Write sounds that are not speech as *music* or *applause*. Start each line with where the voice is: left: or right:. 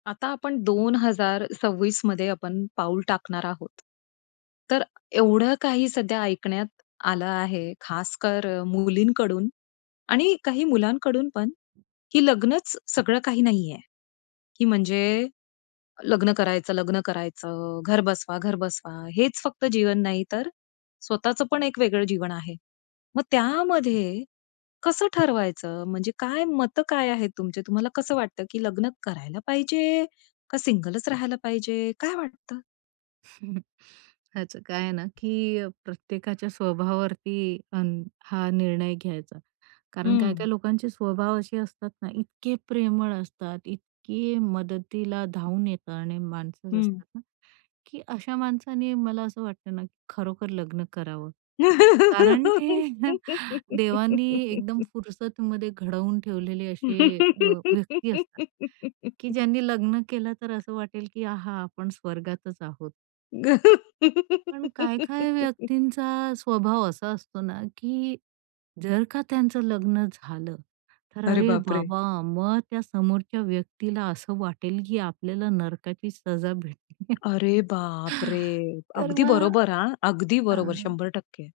left: आता आपण 2026 मध्ये आपण पाऊल टाकणार आहोत. तर एवढं काही सध्या ऐकण्यात आलं आहे, खासकर मुलींकडून आणि काही मुलांकडून पण, की लग्नच सगळं काही नाहीये, की म्हणजे लग्न करायचं, लग्न करायचं. घर बसवा, घर बसवा हेच फक्त जीवन नाही. तर स्वतःच पण एक वेगळं जीवन आहे. मग त्यामध्ये कसं ठरवायचं? म्हणजे काय मतं काय आहेत तुमचे? तुम्हाला कसं वाटतं, की लग्न करायला पाहिजे का सिंगलच राहायला पाहिजे, काय वाटतं?
right: *chuckles* त्याचं काय आहे ना, की अ, प्रत्येकाच्या स्वभावावरती हा निर्णय घ्यायचा. कारण काही-काही
left: हं.
right: लोकांचे स्वभाव असे असतात ना इतके प्रेमळ असतात. इतके मदतीला धावून येतं आणि माणसं
left: हं.
right: असतात, ना की अशा माणसाने मला असं वाटतं ना, की खरोखर लग्न करावं. कारण ते *chuckles* देवानी एकदम
left: *laughs*
right: फुरसतमध्ये घडवून ठेवलेले असे अ, व्यक्ती असतात, की
left: *laughs*
right: ज्यांनी लग्न केलं तर असं वाटेल, की आहा! आपण स्वर्गातच आहोत. पण काही-काही
left: *laughs*
right: व्यक्तींचा स्वभाव असा असतो ना, की जर का त्यांचं लग्न झालं, तर
left: अरे
right: अरे
left: बापरे!
right: बाबा! मग त्या समोरच्या व्यक्तीला असं वाटेल, की आपल्याला नरकाची सजा भेटेलीय.
left: अरे बापरे!
right: *chuckles* तर
left: अगदी
right: मग
left: बरोबर हां. अगदी बरोबर
right: हं.
left: 100%